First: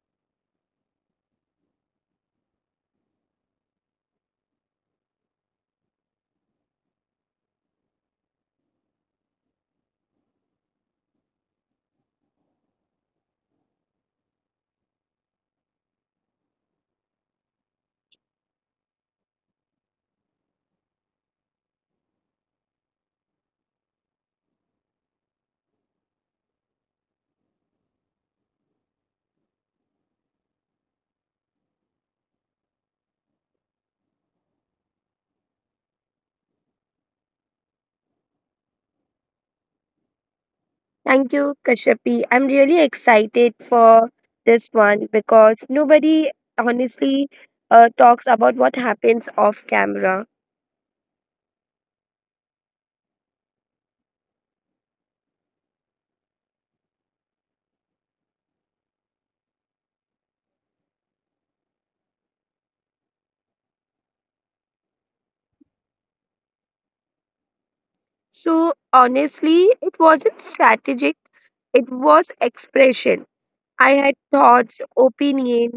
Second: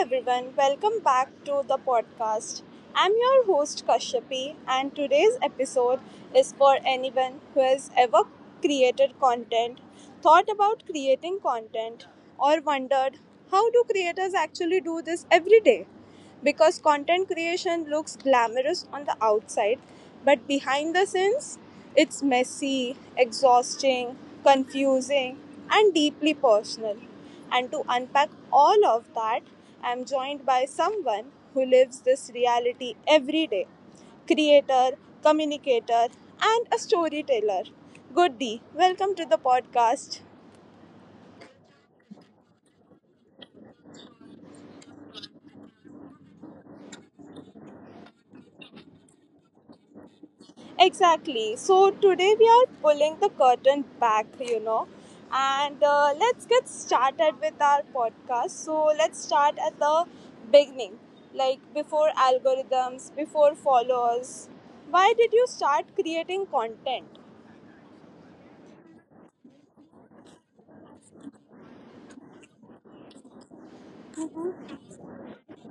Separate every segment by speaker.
Speaker 1: everyone, welcome back to the podcast. I'm your host Kashyapi and today's episode is for anyone who has ever created content, thought about creating content or wondered, how do creators actually do this every day? Because content creation looks glamorous on the outside, but behind the scenes it's messy, exhausting, confusing and deeply personal. And to unpack all of that, I'm joined by someone who lives this reality every day, creator, communicator, and a storyteller. Good, welcome to the podcast.
Speaker 2: Thank you, Kashyapi. I'm really excited for this one because nobody honestly talks about what happens off camera.
Speaker 1: Exactly. So today we are pulling the curtain back, and let's get started with our podcast. So let's start at the beginning, like before algorithms, before followers. Why did you start creating content?
Speaker 2: So, honestly, it wasn't strategic, it was expression. I had thoughts, opinion,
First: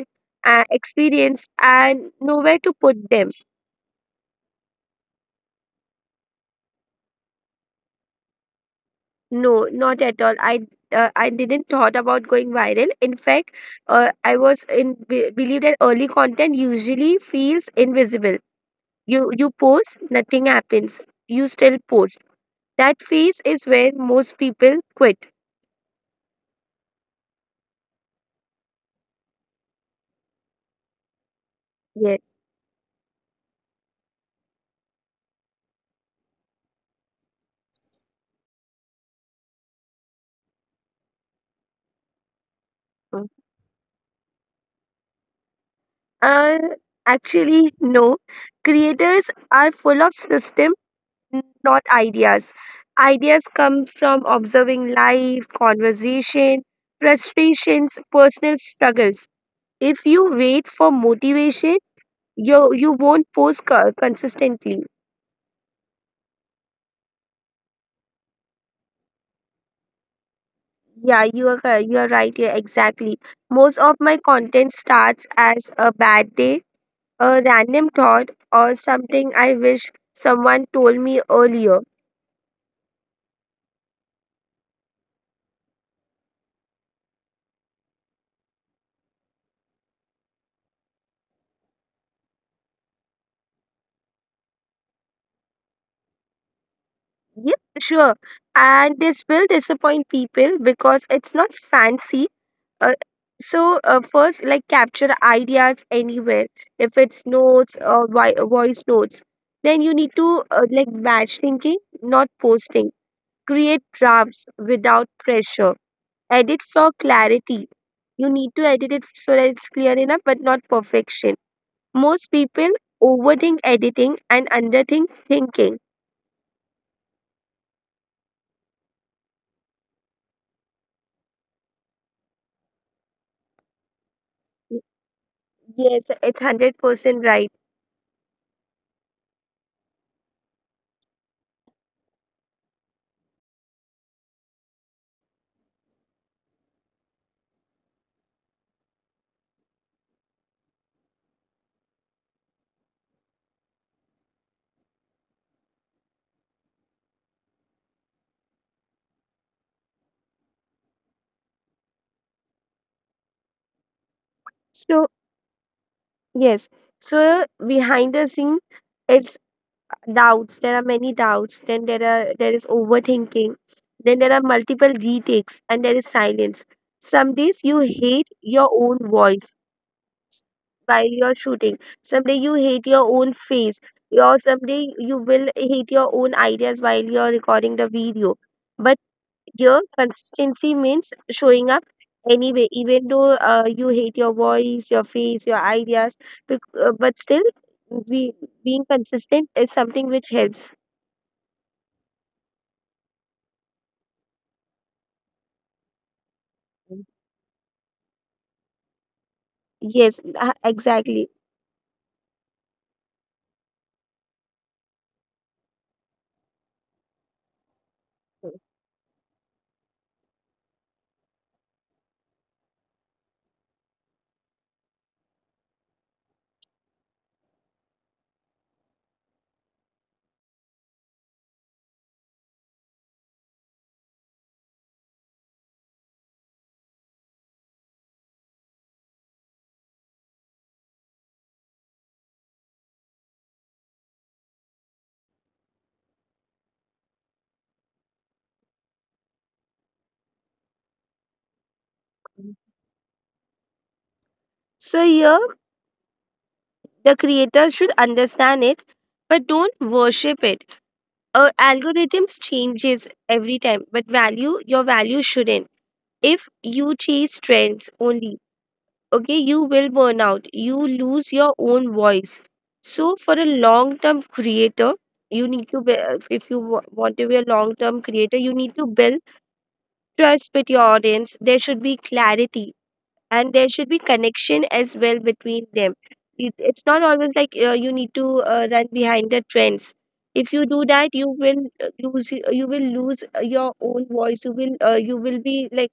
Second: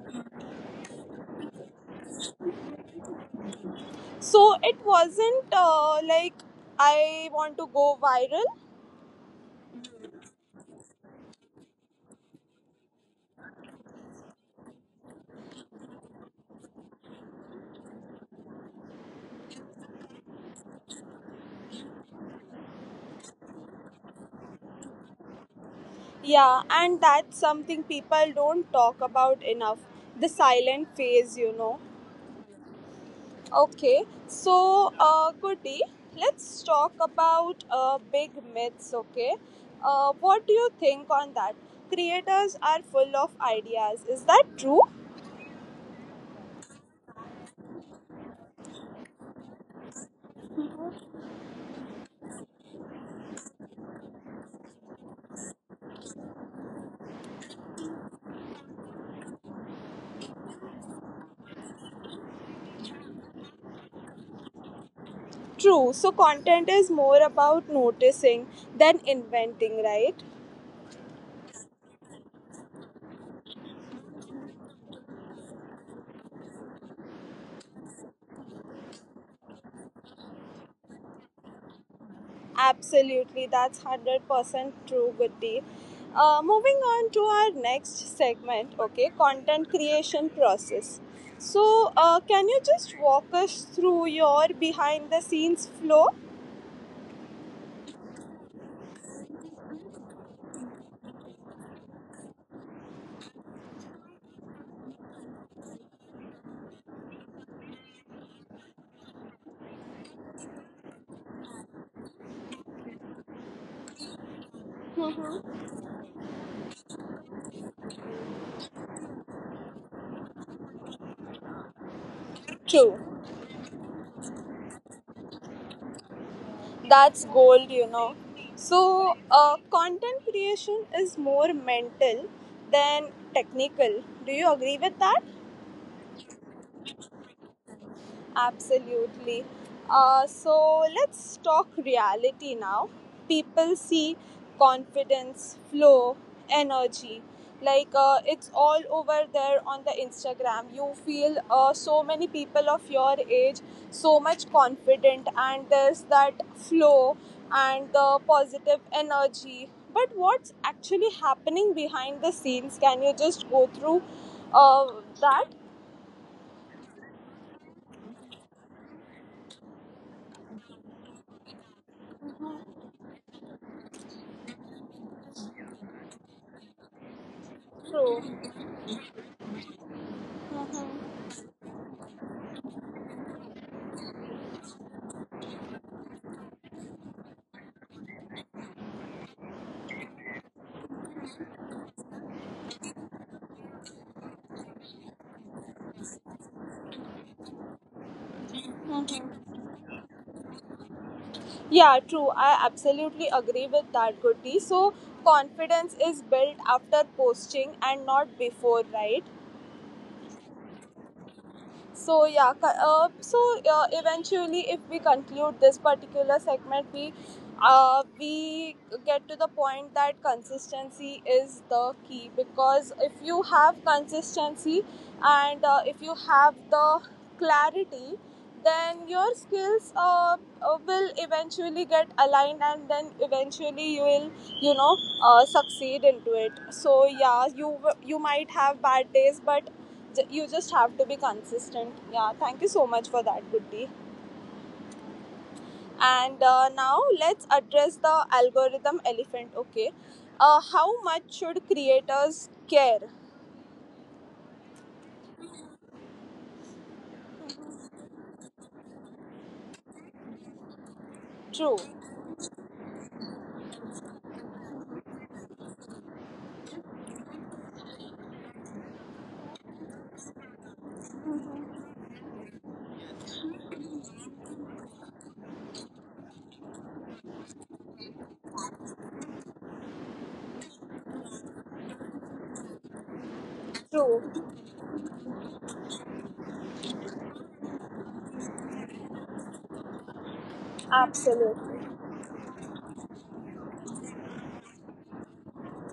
Speaker 2: experience, and nowhere to put them.
Speaker 1: So it wasn't like, I want to go viral.
Speaker 2: No, not at all. I didn't thought about going viral. In fact, I was believe that early content usually feels invisible. You post, nothing happens. You still post. That phase is where most people quit.
Speaker 1: Yeah, and that's something people don't talk about enough, the silent phase.
Speaker 2: Yes.
Speaker 1: Okay, so Goody, let's talk about big myths, okay? What do you think on that? Creators are full
Speaker 2: Mm.
Speaker 1: of ideas. Is that true?
Speaker 2: Uh, Actually, no. Creators are full of system, not ideas. Ideas come from observing life, conversation, frustrations, personal struggles. If you wait for motivation, you you won't post consistently.
Speaker 1: True. So, content is more about noticing than inventing, right?
Speaker 2: Yeah, you are you are right. Yeah, exactly. Most of my content starts as a bad day, a random thought, or something I wish someone told me earlier.
Speaker 1: Absolutely, that's 100% true, Goody. Moving on to our next segment, okay, content creation process. So, can you just walk us through your behind the scenes flow?
Speaker 2: Yep, sure. And this will disappoint people because it's not fancy. Uh, so first, like capture ideas anywhere. If it's notes or voice notes, then you need to like batch thinking, not posting. Create drafts without pressure, edit for clarity. You need to edit it so that it's clear enough, but not perfection. Most people
Speaker 1: True,
Speaker 2: overthink editing and underthink thinking.
Speaker 1: that's gold, you know. So, content creation is more mental than technical. Do you
Speaker 2: Y-
Speaker 1: agree with that?
Speaker 2: Yes, it's 100% right.
Speaker 1: Absolutely. So let's talk reality now. People see confidence, flow, energy. Like it's all over there on the Instagram. You feel so many people of your age so much confident, and there's that flow and the positive energy. But what's actually happening behind the scenes? Can you just go through uh,
Speaker 2: So,
Speaker 1: that?
Speaker 2: yes, so behind the scene, it's doubts. There are many doubts. Then there is overthinking. Then there are multiple retakes, and there is silence. Some days you hate
Speaker 1: True.
Speaker 2: your own voice while you're shooting. Someday you hate your own face, or someday you will hate your own ideas while you're recording the video. But here, consistency means showing up anyway, even though you hate your voice, your face, your ideas, but still, we, being consistent is something which helps.
Speaker 1: Yeah, true. I absolutely agree with that, Goody. So, confidence is built after posting and not before, right?
Speaker 2: Yes, exactly.
Speaker 1: So yeah, co- uh, so eventually, if we conclude this particular segment, We get to the point that consistency is the key, because if you have consistency and if you have the clarity, then your skills will eventually get aligned and then eventually you will, you know, succeed into it. So yeah, you might have bad days, but you just have to be consistent. Yeah, thank you so much for that, Buddhi. And now let's address the algorithm elephant, okay? How much should creators care?
Speaker 2: So here, the creators should understand it, but don't worship it.
Speaker 1: True,
Speaker 2: Algorithms changes every time, but value your value shouldn't. If you chase trends only, okay, you will burn out, you lose your own voice. So for a long term creator, you need to be, if you want to be a long term creator, you need to build trust with your audience. There should be clarity and there should be
Speaker 1: true.
Speaker 2: connection as well between them. It's not always like you need to run behind the trends. If you do that, you will lose your own voice. You will be like,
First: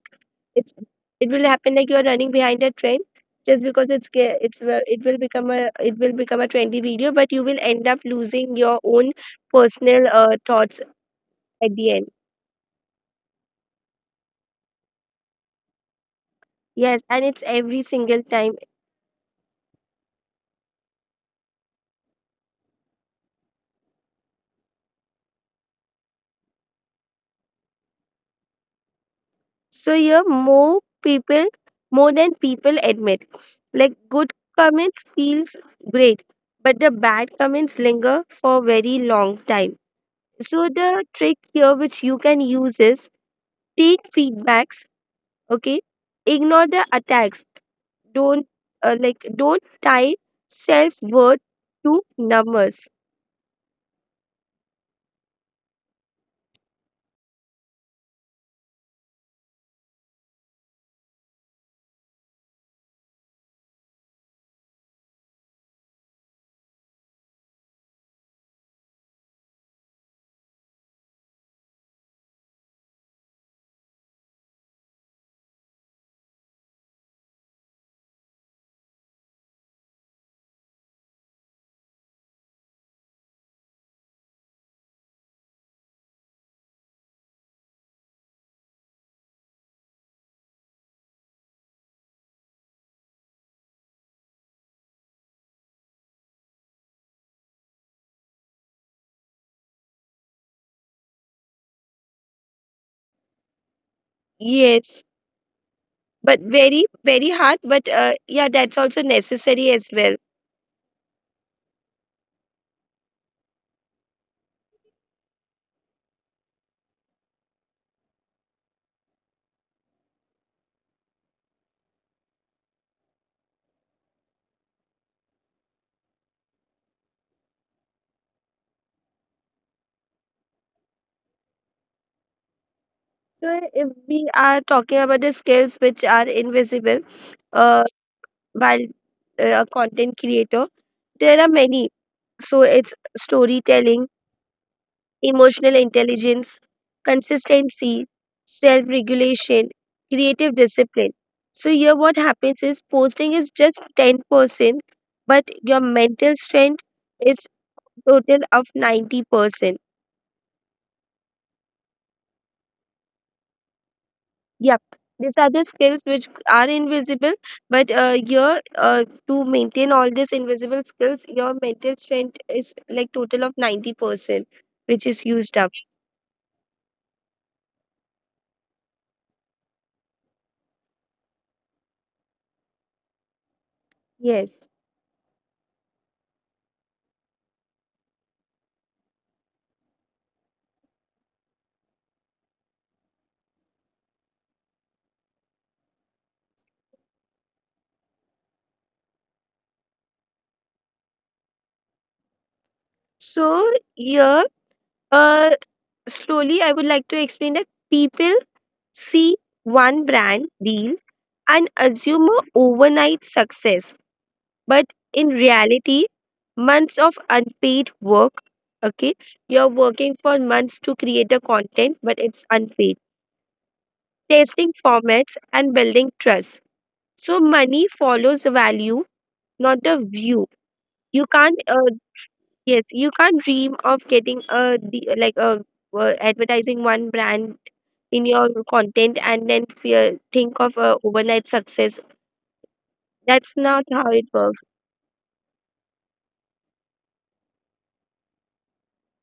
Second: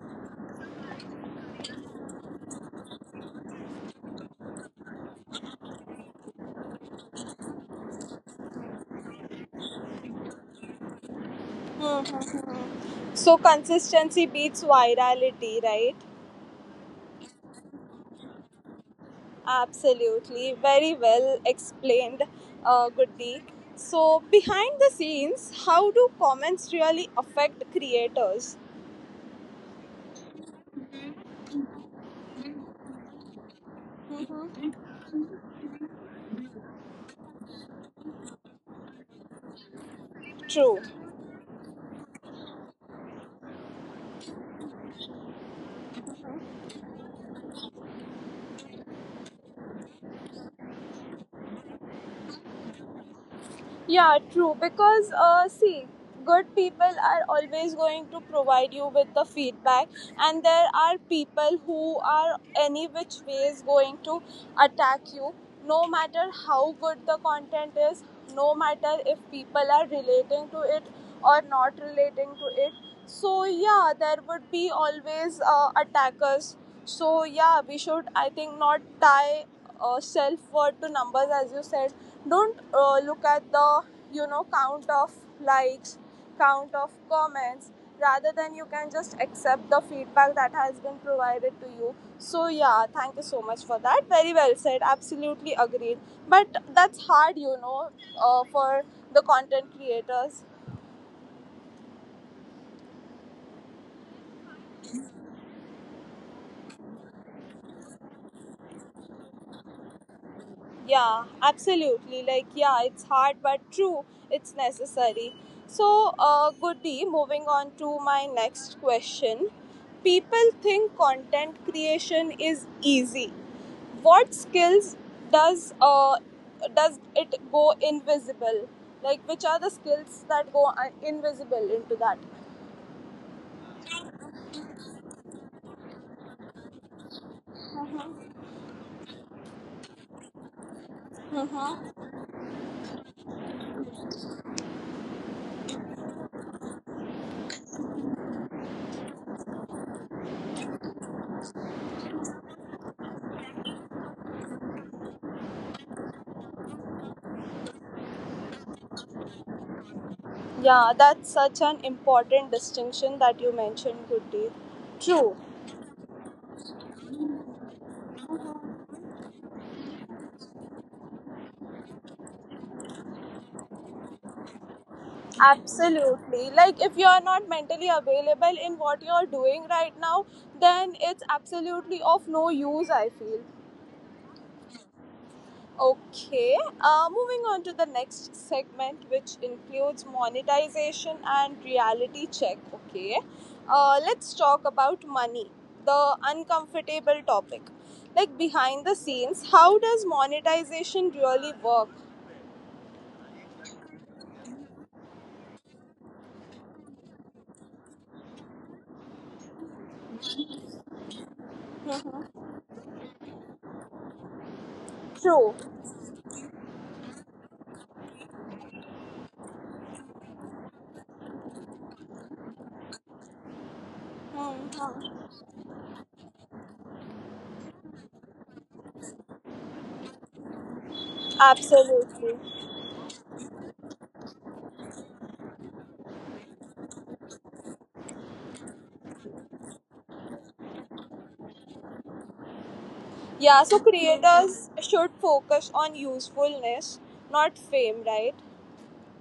Speaker 2: it's, it will happen like you are running behind a trend just because it will become a, it will become a trendy video, but you will end up losing your own personal thoughts at the
Speaker 1: Hmm,
Speaker 2: end.
Speaker 1: hmm, hmm. So consistency beats virality, right?
Speaker 2: Yes, and it's every single time.
Speaker 1: Absolutely. Very well explained, Goody. So, behind the scenes, how do comments really affect creators?
Speaker 2: So here, more people, more than people admit. Like good comments feels great, but the bad comments linger for very long time. So
Speaker 1: True.
Speaker 2: the trick here which you can use is take feedbacks, okay? Ignore the attacks. Don't like don't tie self-worth to numbers.
Speaker 1: Yeah, true. Because, see, good people are always going to provide you with the feedback, and there are people who are any which ways going to attack you, no matter how good the content is, no matter if people are relating to it or not relating to it. So, yeah, there would be always attackers. So, yeah, we should, I think, not tie self word to numbers, as you said. Don't look at the, you know, count of likes, count of comments, rather than you can just accept the feedback that has been provided to you. So yeah, thank you so much for that. Very well said, absolutely agreed. But that's hard, you know, for the content creators.
Speaker 2: Yes, but very very hard. But yeah, that's also necessary as well.
Speaker 1: Yeah, absolutely. Like, yeah, it's hard but true. It's necessary. So, Goody, moving on to my next question. People think content creation is easy. What skills does uh, does it go invisible? Like, which are the skills that go invisible into that?
Speaker 2: So, if we are talking about the skills which are invisible uh, while a content creator, there are many.
Speaker 1: Mm-hmm.
Speaker 2: So, it's storytelling, emotional intelligence, consistency, self regulation, creative discipline. So, here what happens is posting is just 10%, but your mental strength is total of 90%.
Speaker 1: Yeah, that's such an important distinction that you mentioned, Goody.
Speaker 2: Yep. These
Speaker 1: True.
Speaker 2: are the skills which are invisible, but your to maintain all these invisible skills, your mental strength is like total of 90%, which is used up.
Speaker 1: Absolutely. Like, if you're not mentally available in what you're doing right now, then it's absolutely of no use, I feel.
Speaker 2: Yes.
Speaker 1: Okay, moving on to the next segment, which includes monetization and reality check. Okay, let's talk about money, the uncomfortable topic. Like, behind the scenes, how does monetization really work?
Speaker 2: So here, uh, slowly, I would like to explain that people see one brand deal and assume a
Speaker 1: Mhm.
Speaker 2: overnight success. But in
Speaker 1: True.
Speaker 2: reality, months of unpaid work, okay, you're working for months to create the content, but it's unpaid. Testing
Speaker 1: Mhm.
Speaker 2: formats and building trust. So money follows value, not the view. You can't,
Speaker 1: Absolutely.
Speaker 2: Yes, you can't dream of getting a like a advertising one brand in your content and then fear, think of a overnight success. That's
Speaker 1: Yeah, so
Speaker 2: not how it works.
Speaker 1: creators should focus on usefulness, not fame, right?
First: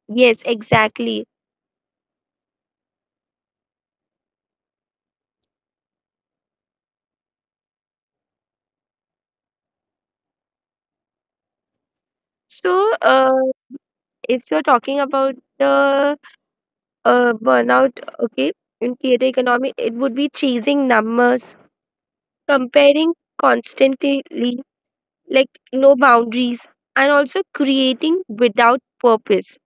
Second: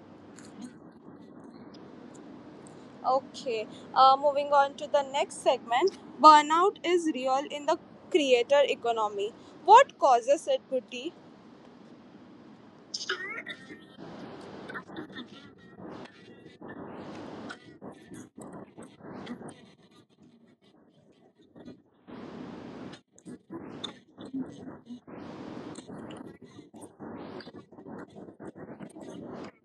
Speaker 2: Yes, exactly.
Speaker 1: Okay, moving on to the next segment. Burnout is real in the creator economy. What causes it, Guti?
Speaker 2: So, if you're talking about the burnout, okay, in theater economy, it would be chasing numbers, comparing constantly, like no boundaries, and also creating without purpose.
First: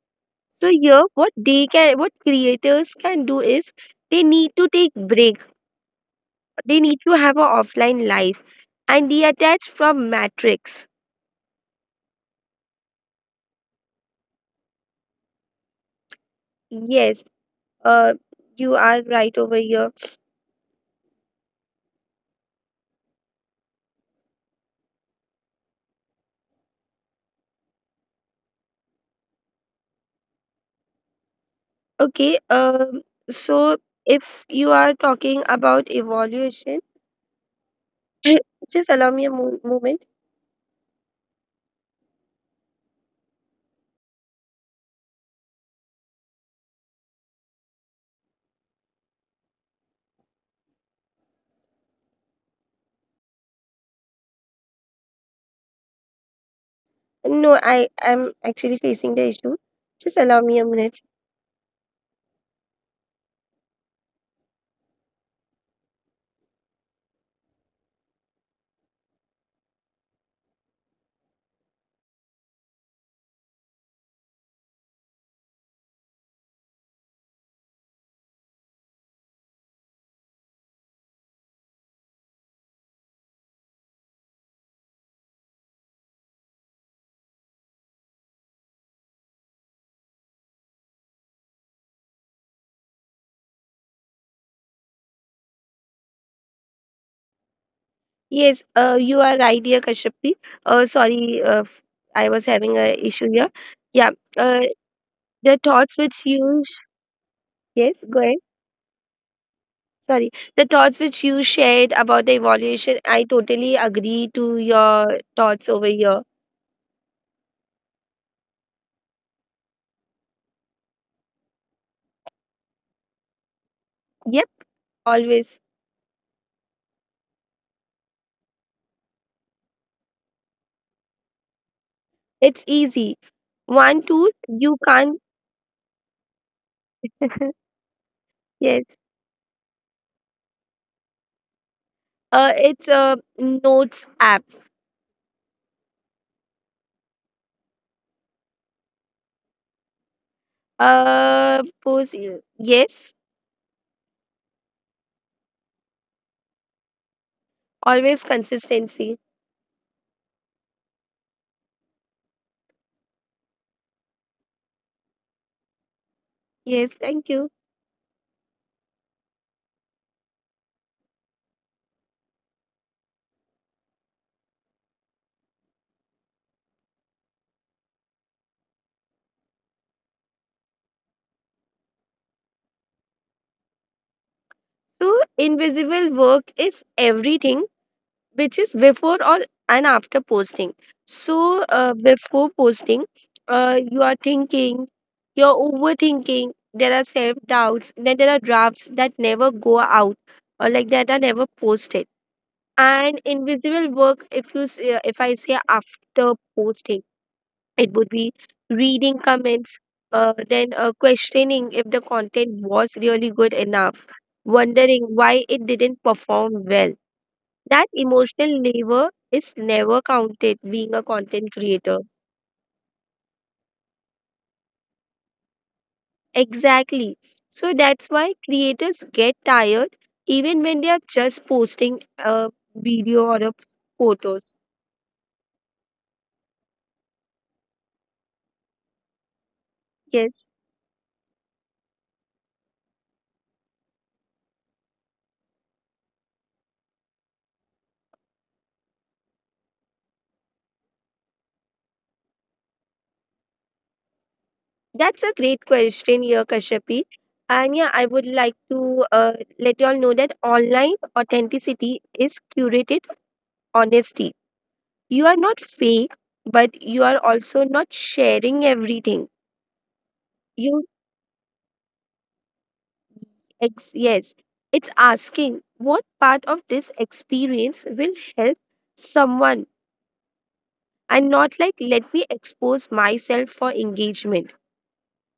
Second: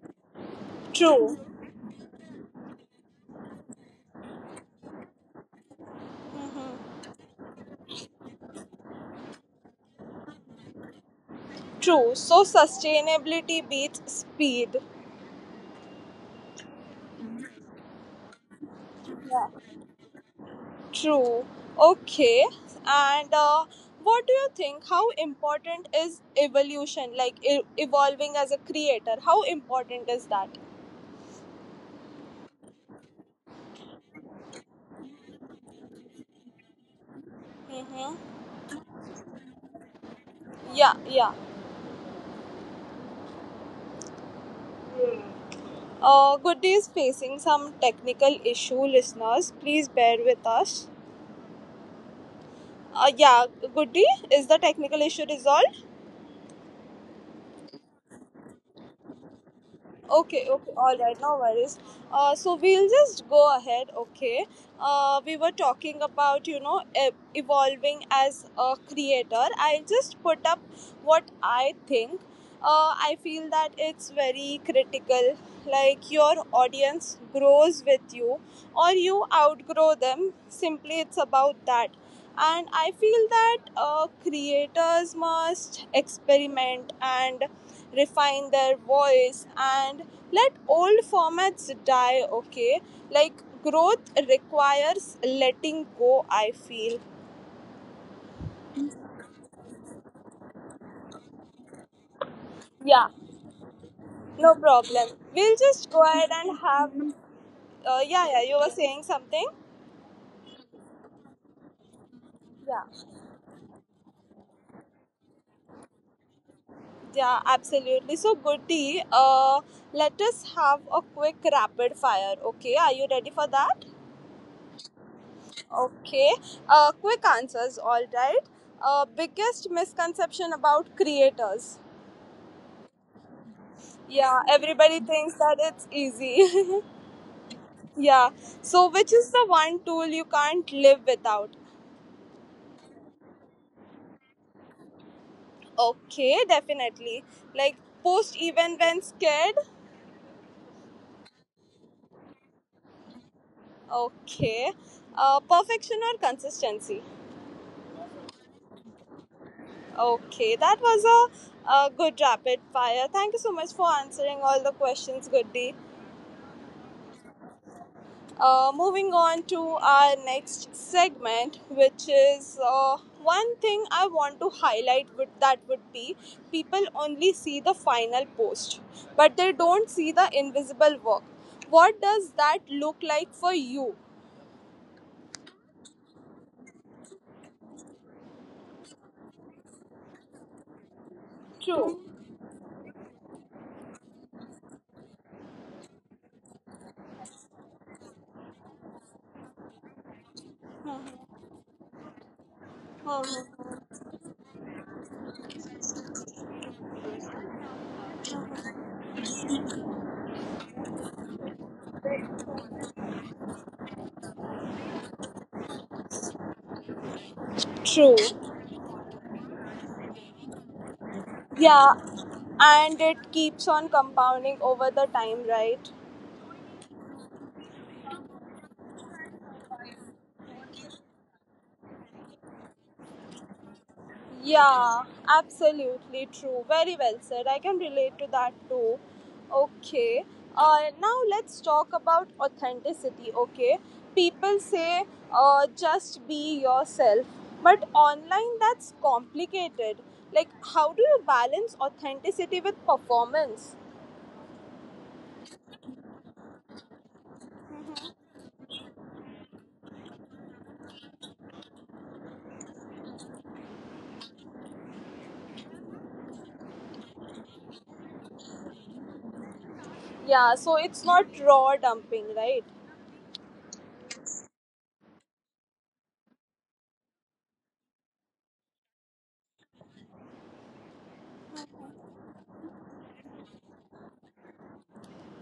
Speaker 2: So here,
Speaker 1: True.
Speaker 2: what creators can do is they need to take break. They
Speaker 1: Hmm.
Speaker 2: need to have an offline life and detach from matrix.
Speaker 1: True. So sustainability beats speed.
Speaker 2: Yes, uh, you are right
Speaker 1: Yeah.
Speaker 2: over here.
Speaker 1: True. Okay. And what do you think? How important is evolution, like evolving as a creator? How important is that?
Speaker 2: Okay, so if you are talking about evaluation,
Speaker 1: Mm-hmm.
Speaker 2: just allow me a moment.
Speaker 1: Yeah, yeah. Goody is facing some technical issue, listeners. Please bear with us. Yeah, Goody, is the technical issue resolved?
Speaker 2: No, I am actually facing the issue. Just allow
Speaker 1: Okay,
Speaker 2: me a
Speaker 1: okay, all
Speaker 2: minute.
Speaker 1: right, no worries. So we'll just go ahead, okay? We were talking about, you know, evolving as a creator. I'll just put up what I think. I feel that it's very critical. Like your audience grows with you or you outgrow them. Simply, it's about that, and I feel that creators must experiment and refine their voice and let old formats die, okay, like, growth requires letting go, I feel.
Speaker 2: Yes, you are right, dear Kashyapi. Sorry, I was having a issue here. Yeah,
Speaker 1: No problem, we'll
Speaker 2: the
Speaker 1: just
Speaker 2: thoughts
Speaker 1: go
Speaker 2: which
Speaker 1: ahead and
Speaker 2: you sh-
Speaker 1: have,
Speaker 2: yes, go
Speaker 1: yeah,
Speaker 2: ahead.
Speaker 1: yeah, you were saying something.
Speaker 2: Sorry, the thoughts which you shared about the
Speaker 1: Yeah,
Speaker 2: evaluation, I totally agree to your thoughts over here.
Speaker 1: yeah, absolutely. So Goody, let us have a quick rapid fire, okay? Are you ready for that?
Speaker 2: Yep, always.
Speaker 1: Okay, quick answers, all right. Biggest misconception about creators.
Speaker 2: It's easy. One tool
Speaker 1: Yeah,
Speaker 2: you
Speaker 1: everybody
Speaker 2: can't.
Speaker 1: thinks that it's easy. Yeah, so
Speaker 2: Yes.
Speaker 1: which is the one tool you can't live without?
Speaker 2: It's a notes app.
Speaker 1: Okay, definitely. Like, post even when scared.
Speaker 2: Pose. Yes.
Speaker 1: Okay, perfection or consistency.
Speaker 2: Always consistency.
Speaker 1: Okay, that was a good rapid fire. Thank you so much for answering all the questions, Goody.
Speaker 2: Yes. Thank you.
Speaker 1: Moving on to our next segment, which is, one thing I want to highlight, that would be, people only see the final post, but they don't see the invisible work. What does that look like for you?
Speaker 2: So invisible work is everything which is before or and after posting. So
Speaker 1: True.
Speaker 2: before posting, you are thinking, you're overthinking. There are self doubts. Then there are drafts that never go out, or like that are never posted. And invisible
Speaker 1: Mhm.
Speaker 2: work, if you say, if I say after posting, it would be reading comments, then questioning if the content was really good enough, wondering why it didn't perform well. That
Speaker 1: True.
Speaker 2: emotional labor is never counted being a content
Speaker 1: Yeah,
Speaker 2: creator.
Speaker 1: and it keeps on compounding over the time, right?
Speaker 2: Exactly, so that's why creators get tired even when they are just posting a video or a photos.
Speaker 1: Yeah, absolutely true. Very well said. I can relate to that too. Okay.
Speaker 2: Yes.
Speaker 1: Now let's talk about authenticity. Okay. People say, just be yourself. But online, that's complicated. Like, how do you balance authenticity with performance?
Speaker 2: That's a great question here, Kashyapi. And yeah, I would like to let you all know that online authenticity is curated honesty. You are not fake, but you are also not sharing everything.
Speaker 1: Yeah, so
Speaker 2: You
Speaker 1: it's not raw dumping, right?
Speaker 2: yes, it's asking what part of this experience will help someone and not like let me expose myself for engagement.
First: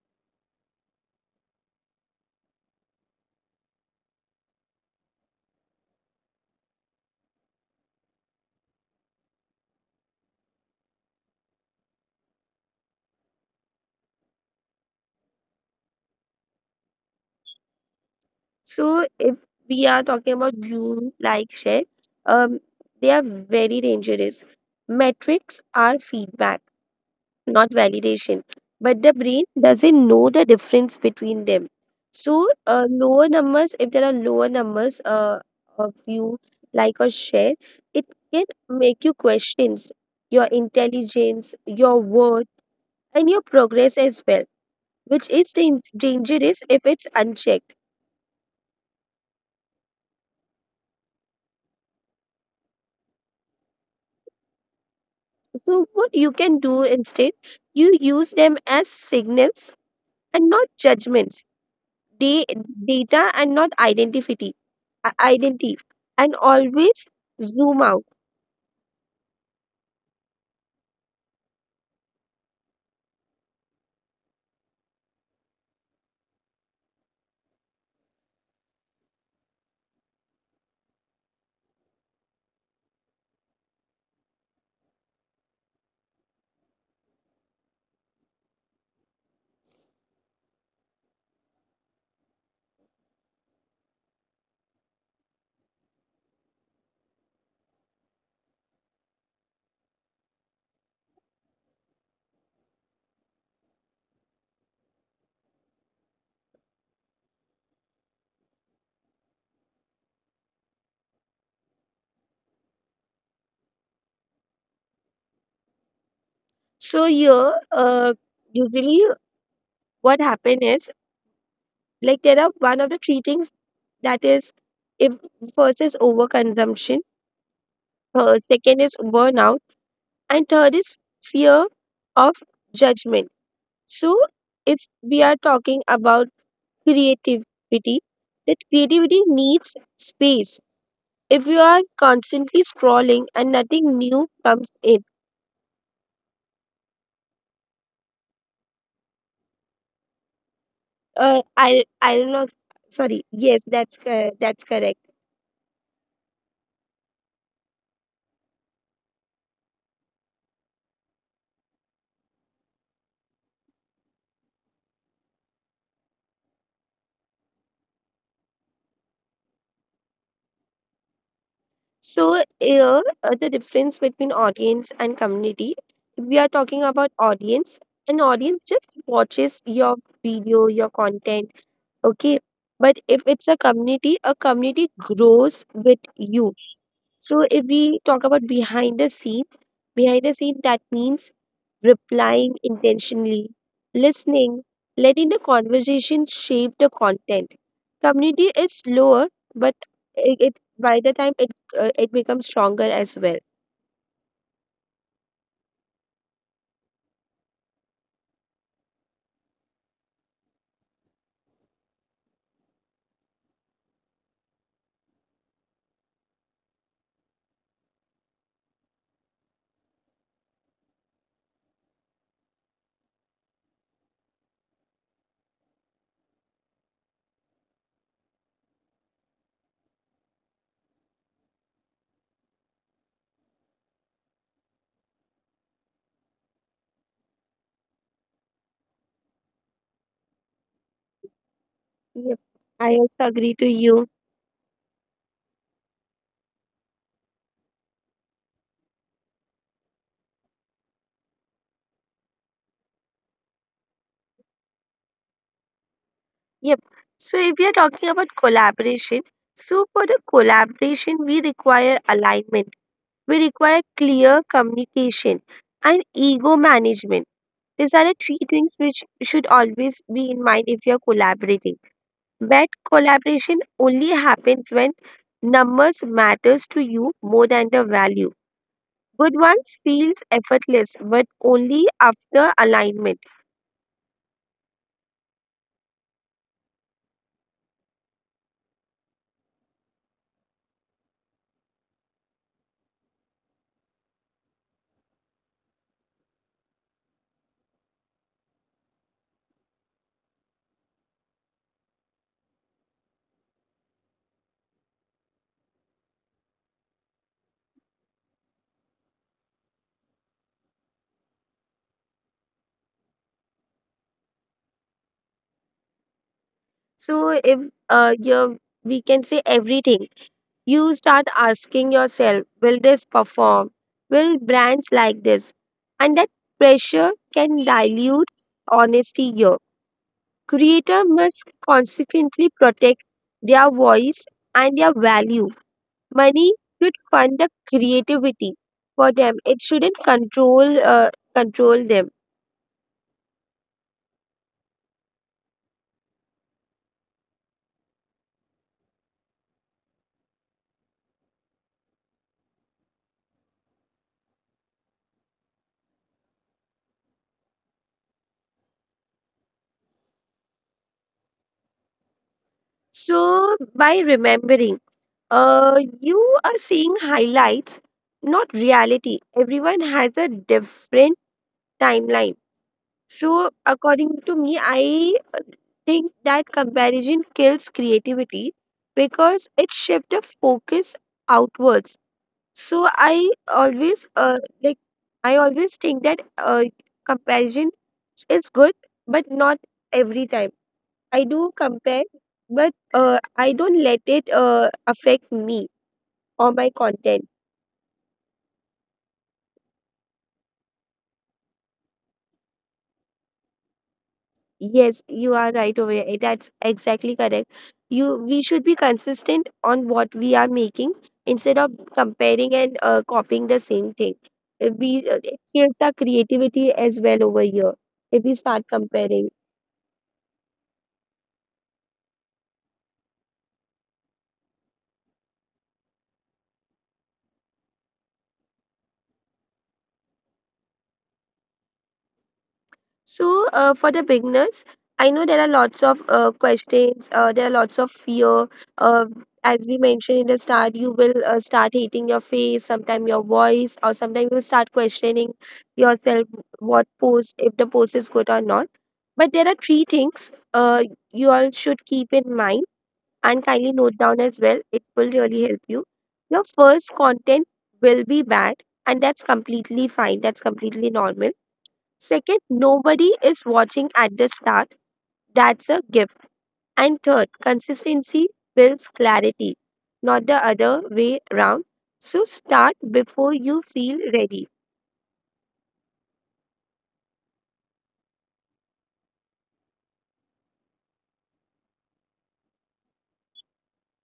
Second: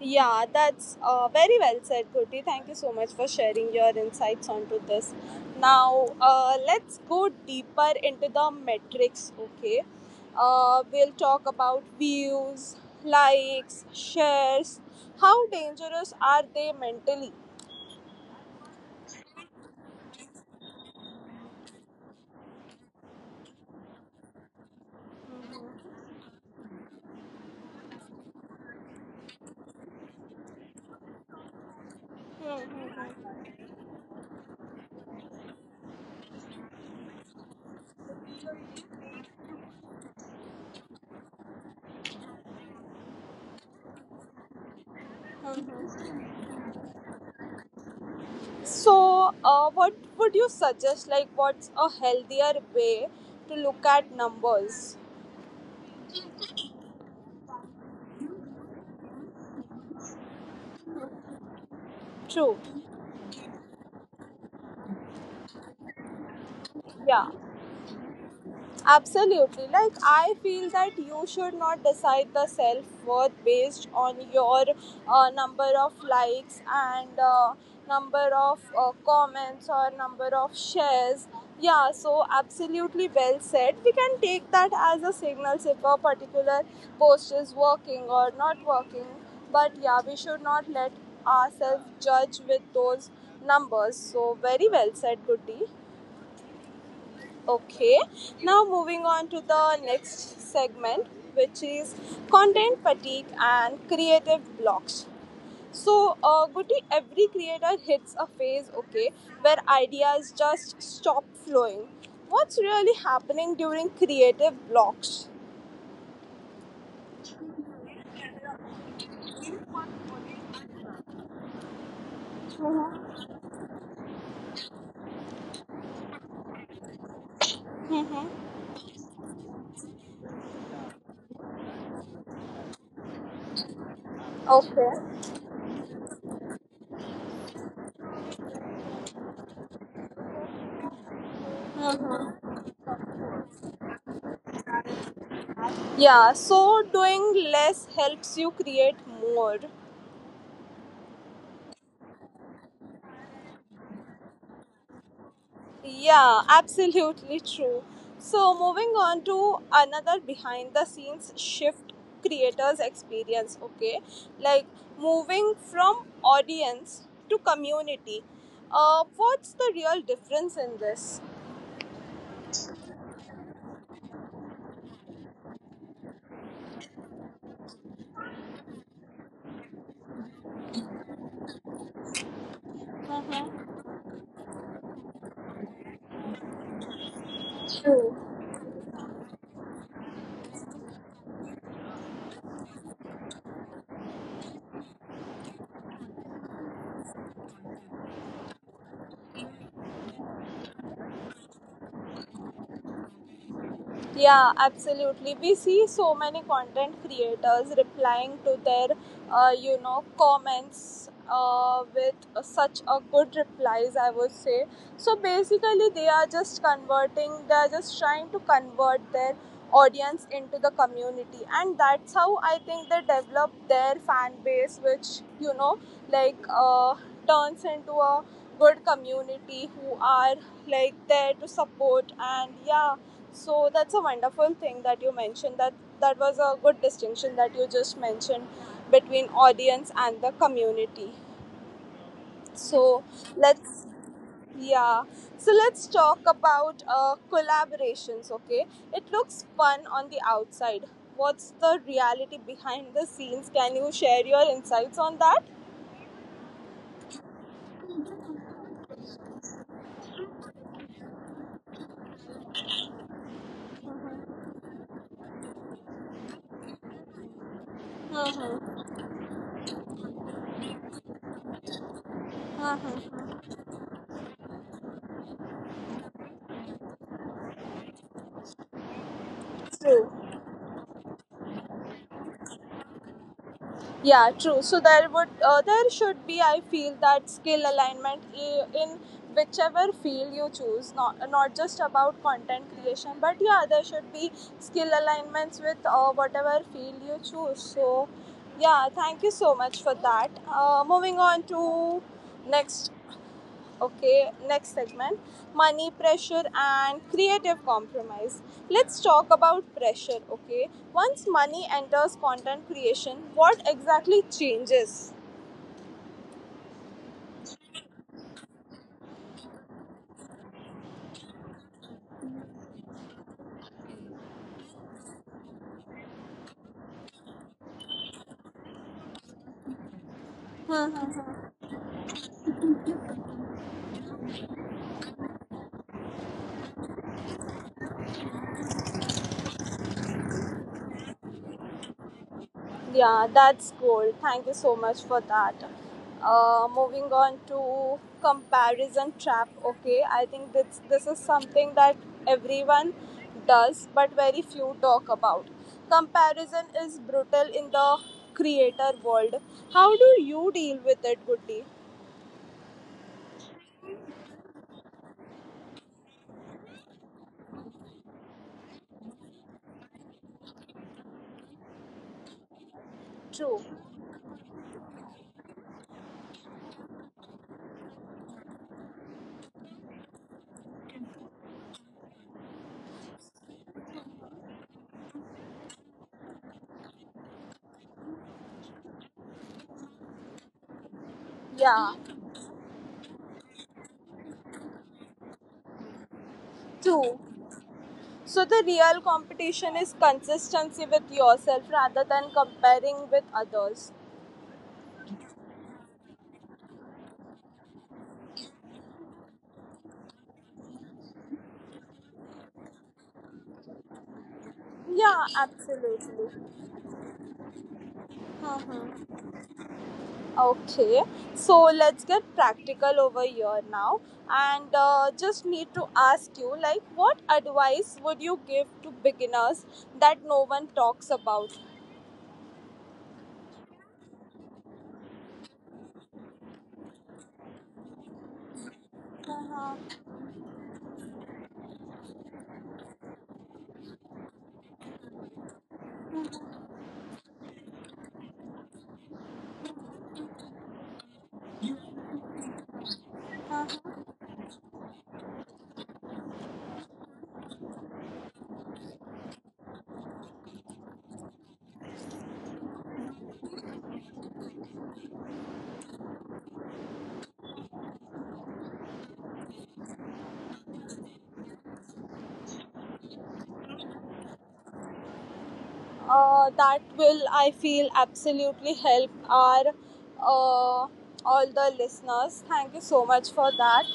Speaker 1: Yeah, that's very well said, Gurti. Thank you so much for sharing your insights onto this. Now, let's go deeper into the metrics, okay? We'll talk about views, likes, shares. How dangerous are they mentally?
Speaker 2: So if we are talking about you like share, um, they are very dangerous. Metrics are feedback, not validation. But the brain doesn't know the difference between them. So
Speaker 1: Mhm.
Speaker 2: if there are lower numbers of you like or share, it can make you questions your intelligence, your worth, and your progress as well, which is dangerous if it's unchecked.
Speaker 1: So, what would you suggest? Like, what's a healthier way to look at numbers?
Speaker 2: So, what you can do instead, you use them as signals and not judgments, da-
Speaker 1: True.
Speaker 2: data and not identity, identity, and always
Speaker 1: Yeah.
Speaker 2: zoom out.
Speaker 1: Absolutely. Like, I feel that you should not decide the self worth based on your number of likes and number of comments or number of shares. Yeah, so absolutely well said. We can take that as a signal if a particular post is working or not working. But yeah, we should not let ourselves judge with those numbers. So, very well said, Goody. Okay, now moving on to the next segment, which is content fatigue and creative blocks. So, Guti, every creator hits a phase, okay, where ideas just stop flowing. What's really happening during creative blocks?
Speaker 2: So, here, usually what happen is like there are one of the three things, that is if, first is overconsumption, second is burnout, and third is fear of judgment. So, if
Speaker 1: Okay.
Speaker 2: we are talking about creativity, that creativity needs space. If you are constantly scrolling and nothing new comes in,
Speaker 1: Yeah, so doing less helps you create more.
Speaker 2: uh, I don't know, sorry. Yes, that's that's correct.
Speaker 1: Yeah, absolutely true. So, moving on to another behind the scenes shift creators experience, okay? Like moving from audience to community. What's the real difference in this?
Speaker 2: So here, the difference between audience and community, if we are talking about audience, an audience just watches your video, your content, okay? But if it's a community, a community grows with you. So if we talk about behind the scenes, behind the scene, that means replying intentionally, listening, letting the conversation shape the content. Community is slower, but it by the time it it becomes stronger as well.
Speaker 1: Yeah, absolutely. We see so many content creators replying to their, you know, comments with such a good replies, I would say. So basically, they are just converting. They are just trying to convert their audience into the community, and that's how I think they develop their fan base, which, you know, like, turns into a good community who are like there to support. And yeah, so that's a wonderful thing that you mentioned, that that was a good distinction that you just mentioned between audience and the community.
Speaker 2: Yep,
Speaker 1: so
Speaker 2: I also agree to
Speaker 1: let's
Speaker 2: you.
Speaker 1: yeah so let's talk about collaborations, okay? It looks fun on the outside. What's the reality behind the scenes? Can you share your insights on that?
Speaker 2: Yep. So if we are talking about collaboration, so for the collaboration we require alignment. We require clear communication and ego management. These are the three things
Speaker 1: Mm-hmm.
Speaker 2: which should always be in mind if you're collaborating. That
Speaker 1: Mm-hmm.
Speaker 2: collaboration only happens when numbers matters to you more than the value. Good ones
Speaker 1: True.
Speaker 2: feels effortless, but only after alignment.
Speaker 1: Yeah, true. So there would, there should be, I feel, that skill alignment in whichever field you choose. Not just about content creation, but yeah, there should be skill alignments with whatever field you choose. So yeah, thank you so much for that. Moving on to next. Okay, next segment, money pressure and creative compromise. Let's talk about pressure. Okay, once money enters content creation, what exactly changes?
Speaker 2: So if you we can say everything, you start asking yourself, will this perform? Will brands like this? And that pressure can dilute honesty here. Creator
Speaker 1: Hmm.
Speaker 2: must consequently protect their voice and their value. Money should fund the creativity for them. It shouldn't control them.
Speaker 1: Yeah, that's gold. Thank you so much for that. Moving on to comparison trap. Okay, I think this is something that everyone does, but very few talk about. Comparison is brutal in the creator world. How do you deal with it, Goody?
Speaker 2: So by remembering, you are seeing highlights, not reality. Everyone has a different timeline. So
Speaker 1: True.
Speaker 2: according to me, I think that comparison kills creativity because it shifts the focus outwards. So I always like I always think that comparison is good, but not every time. I do
Speaker 1: Yeah.
Speaker 2: compare, but I don't let it affect me or my content.
Speaker 1: True. So the real competition is consistency with yourself rather than comparing with others.
Speaker 2: Yes, you are right over here. That's exactly correct. You We should be consistent on what we are making instead of comparing and copying the same thing. We
Speaker 1: Yeah,
Speaker 2: It kills our
Speaker 1: absolutely.
Speaker 2: creativity as well over here if we start
Speaker 1: Hmm.
Speaker 2: comparing.
Speaker 1: Okay, so let's get practical over here now, and just need to ask you, like, what advice would you give to beginners that no one talks about?
Speaker 2: So, for the beginners, I know there are lots of questions, there are lots of fear. Uh, as we
Speaker 1: Uh-huh.
Speaker 2: mentioned in the start, you will start hating your face, sometime your voice, or sometimes you'll start questioning yourself what pose, if the pose is good or not. But there are three things you all should keep in mind and kindly note down as well. It will really help you. Your first content will be bad, and that's completely fine, that's completely normal. Second, nobody is watching at the start. That's a gift. And third, consistency builds clarity, not the other way around. So start before you feel ready.
Speaker 1: That will, I feel, absolutely help our uh, all the listeners. Thank you so much for that.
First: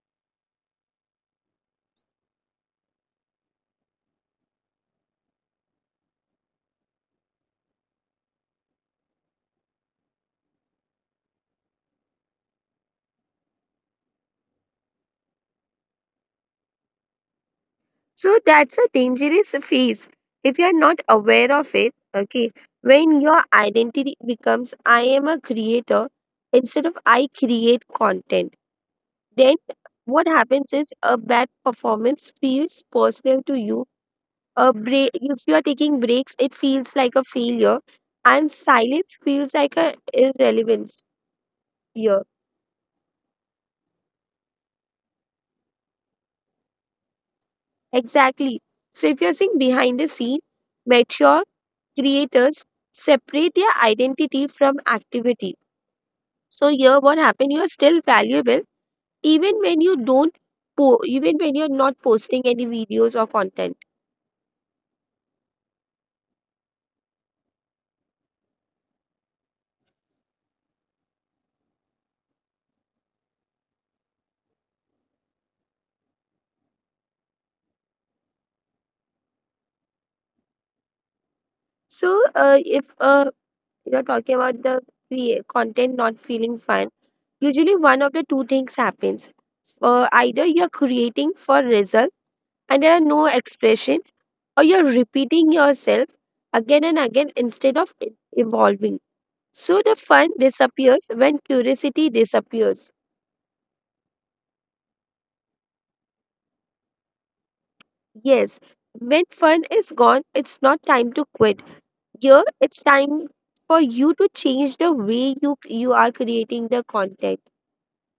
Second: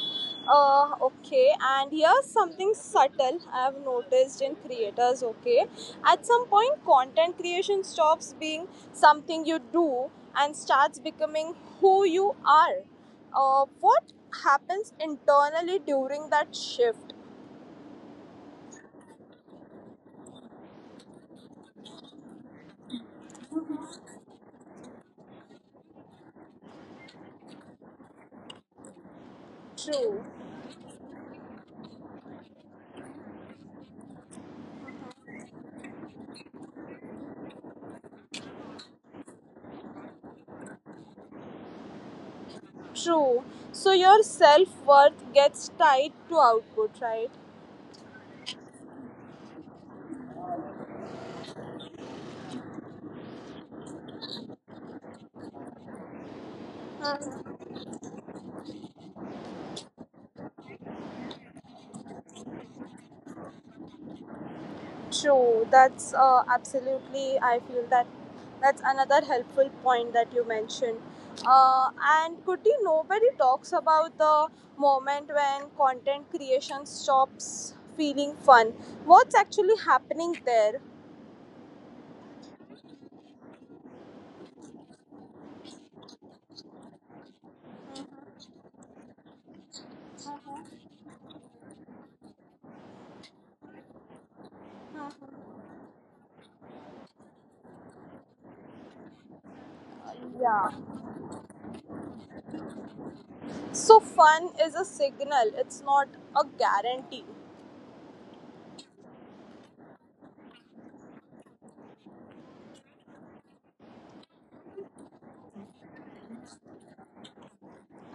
Speaker 1: okay, and here's something subtle I have noticed in creators, okay? At some point content creation stops being something you do and starts becoming who you are. What happens internally during that shift?
Speaker 2: So that's a dangerous phase if you're not aware of it. Okay, when your identity becomes I am a creator instead of I create content, then
Speaker 1: True.
Speaker 2: what happens is a bad performance feels personal to you, a break, if you are taking breaks, it feels like a failure, and silence feels like a irrelevance here.
Speaker 1: True. So your self worth gets tied to output, right?
Speaker 2: Exactly. So if you're saying behind the scene, mature creators separate their identity from activity. So here what happened, you're still valuable even when you don't even when you're not posting any videos or content.
Speaker 1: True. That's absolutely, I feel that that's another helpful point that you mentioned. And could you, nobody talks about the moment when content creation stops feeling fun? What's actually happening there?
Speaker 2: So if you're talking about the content not feeling fun, usually one of the two things happens. Either you're creating for result and there are no expression, or you're repeating yourself again and again instead of evolving. So the
Speaker 1: Uh,
Speaker 2: fun
Speaker 1: Yeah.
Speaker 2: disappears when curiosity disappears.
Speaker 1: So fun is a signal. It's not a guarantee.
Speaker 2: Yes, when fun is gone it's not time to quit here, it's time for you to change the way you are creating the content.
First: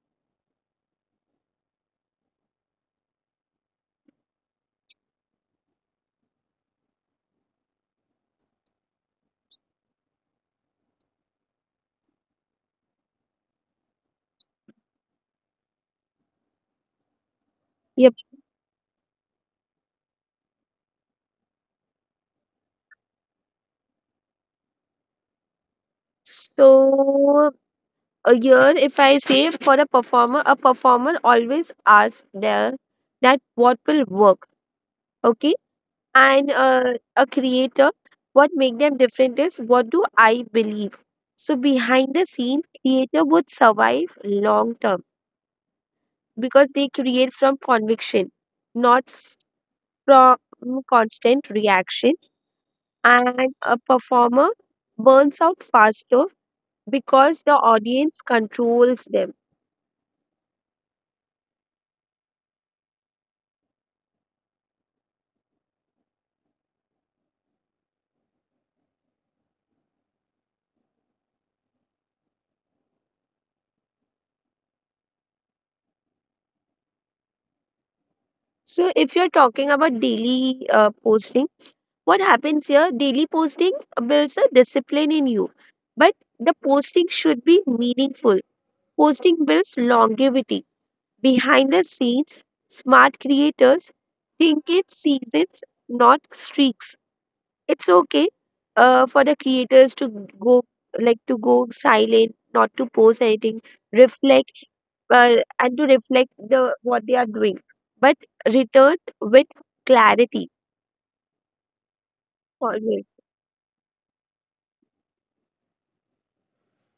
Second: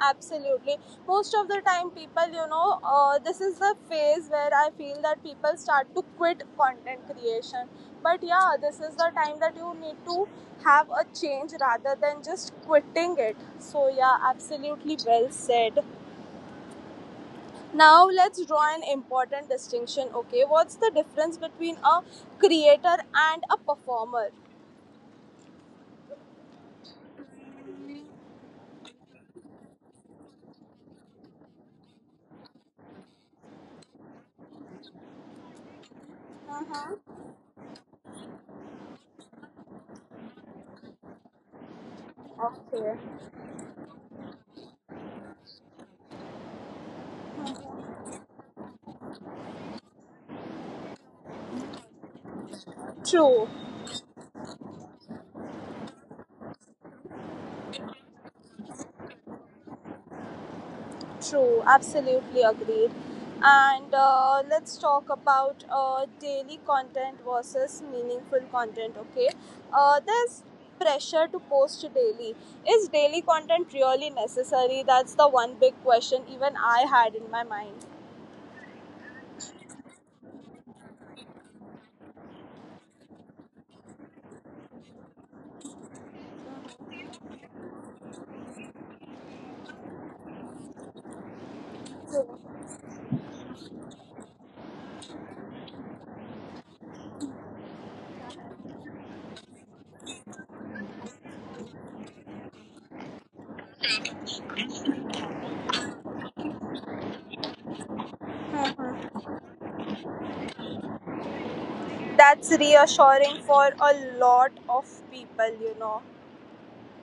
Speaker 1: Absolutely. Most of the time, people, you know, this is the phase where I feel that people start to quit content creation. But yeah, this is the time that you need to have a change rather than just quitting it. So, yeah, absolutely well said. Now,
Speaker 2: Yep.
Speaker 1: let's draw an important distinction. Okay, what's the difference between a creator and a performer?
Speaker 2: So a year if I say, for a performer, a performer always asks there that what will work. Okay, and
Speaker 1: Mm-hmm.
Speaker 2: a creator, what make them different is what do I believe? So behind the scene,
Speaker 1: Okay.
Speaker 2: creator would survive long term because they create from conviction, not from constant reaction.
Speaker 1: True.
Speaker 2: And a performer burns out faster because the audience controls them.
Speaker 1: True, absolutely agreed. And let's talk about daily content versus meaningful content, okay? There's pressure to post daily. Is daily content really necessary? That's the one big question even I had in my mind.
Speaker 2: So, if you're talking about daily posting, what happens here? Daily posting builds a discipline in you, but the posting should be meaningful. Posting builds longevity. Behind the scenes,
Speaker 1: Hmm.
Speaker 2: smart creators think in seasons, not streaks. It's okay for the creators to go, like to go silent, not to post anything, reflect and to reflect the what they are doing, but return with clarity
Speaker 1: That's
Speaker 2: always.
Speaker 1: reassuring for a lot of people, you know.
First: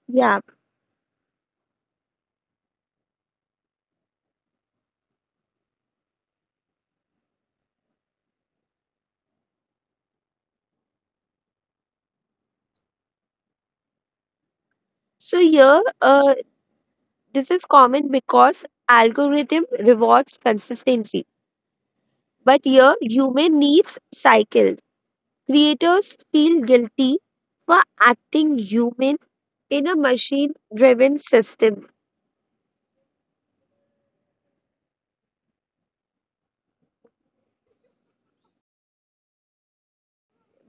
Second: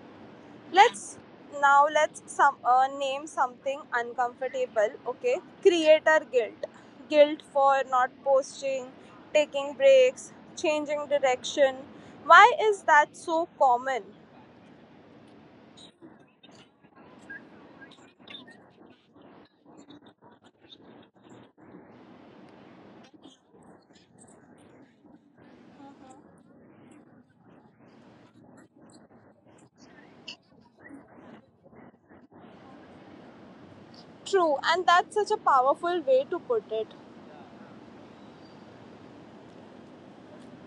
Speaker 2: Yeah.
Speaker 1: Let's now let's some name something uncomfortable. Okay, creator guilt, guilt for not posting, taking breaks, changing direction. Why is that so common?
Speaker 2: So here, this is common because algorithm rewards consistency, but here human needs cycles. Creators feel guilty for acting human in a machine-driven system.
Speaker 1: True, and that's such a powerful way to put it.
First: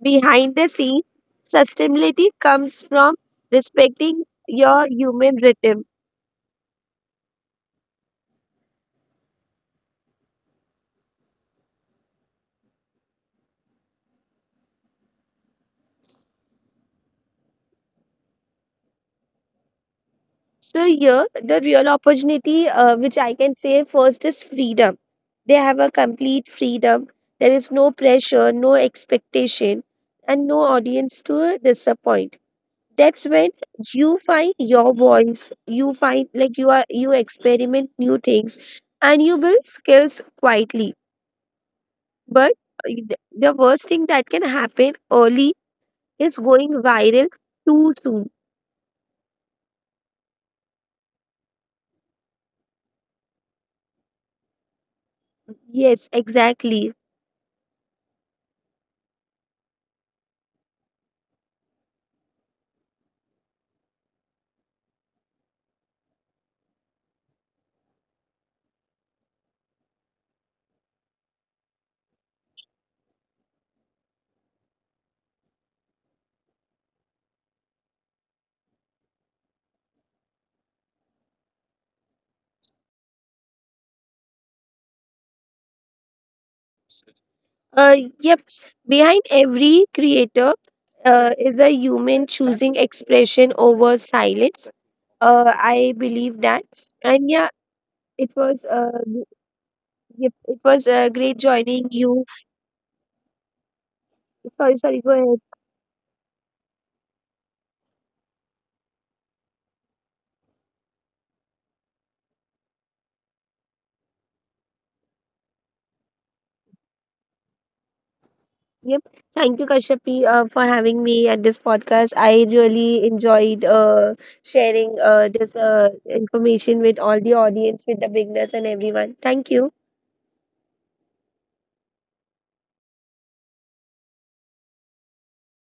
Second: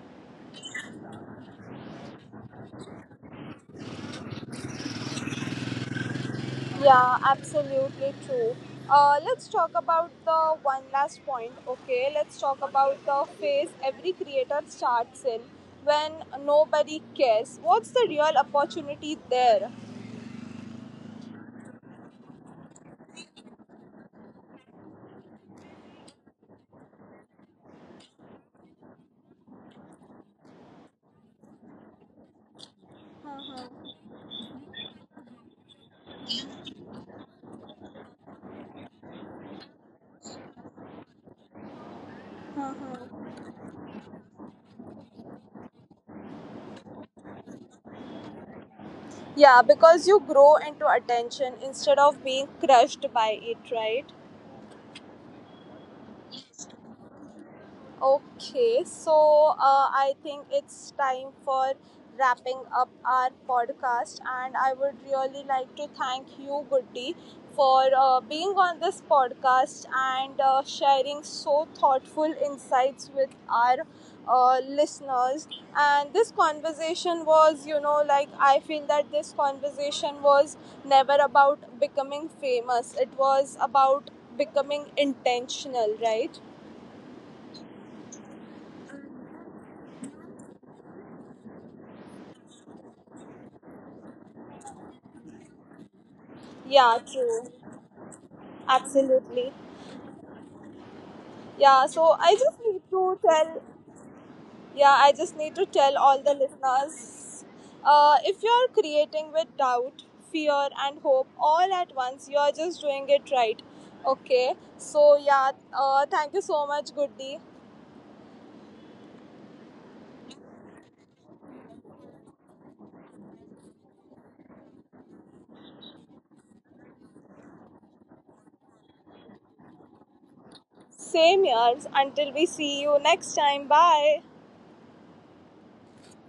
Speaker 2: Behind the scenes, sustainability comes from respecting your human rhythm.
Speaker 1: Yeah, absolutely true. Let's talk about the one last point, okay? Let's talk about the phase every creator starts in when nobody cares. What's the real opportunity there?
Speaker 2: So, here, the real opportunity, which I can say first, is freedom. They have a complete freedom. There is no pressure, no expectation, and no audience to disappoint. That's when you find your voice, you find like you are, you experiment new things, and you build skills quietly. But the worst thing that can happen early is going viral too soon.
Speaker 1: Yeah, because you grow into attention instead of being crushed by it, right?
Speaker 2: Yes, exactly.
Speaker 1: Okay, so I think it's time for wrapping up our podcast, and I would really like to thank you, Goody, for being on this podcast and sharing so thoughtful insights with our listeners. And this conversation was, you know, like, I feel that this conversation was never about becoming famous, it was about becoming intentional, right?
Speaker 2: Yep. Behind every creator is a human choosing expression over silence.
Speaker 1: Yeah,
Speaker 2: I
Speaker 1: true.
Speaker 2: believe that. And yeah, it
Speaker 1: Absolutely.
Speaker 2: was yep, it
Speaker 1: Yeah,
Speaker 2: was
Speaker 1: so I
Speaker 2: great
Speaker 1: just need
Speaker 2: joining
Speaker 1: to
Speaker 2: you.
Speaker 1: tell, yeah, I just need to
Speaker 2: Sorry,
Speaker 1: tell
Speaker 2: sorry, go
Speaker 1: all the
Speaker 2: ahead.
Speaker 1: listeners, if you're creating with doubt, fear, and hope all at once, you're just doing it right. Okay, so yeah, thank you so much, Goody.
Speaker 2: Yep. Thank you, Kashyapi, for having me at this podcast. I really enjoyed sharing this information with all the audience, with the beginners, and everyone. Thank you.
Speaker 1: Same years. Until we see you next time. Bye.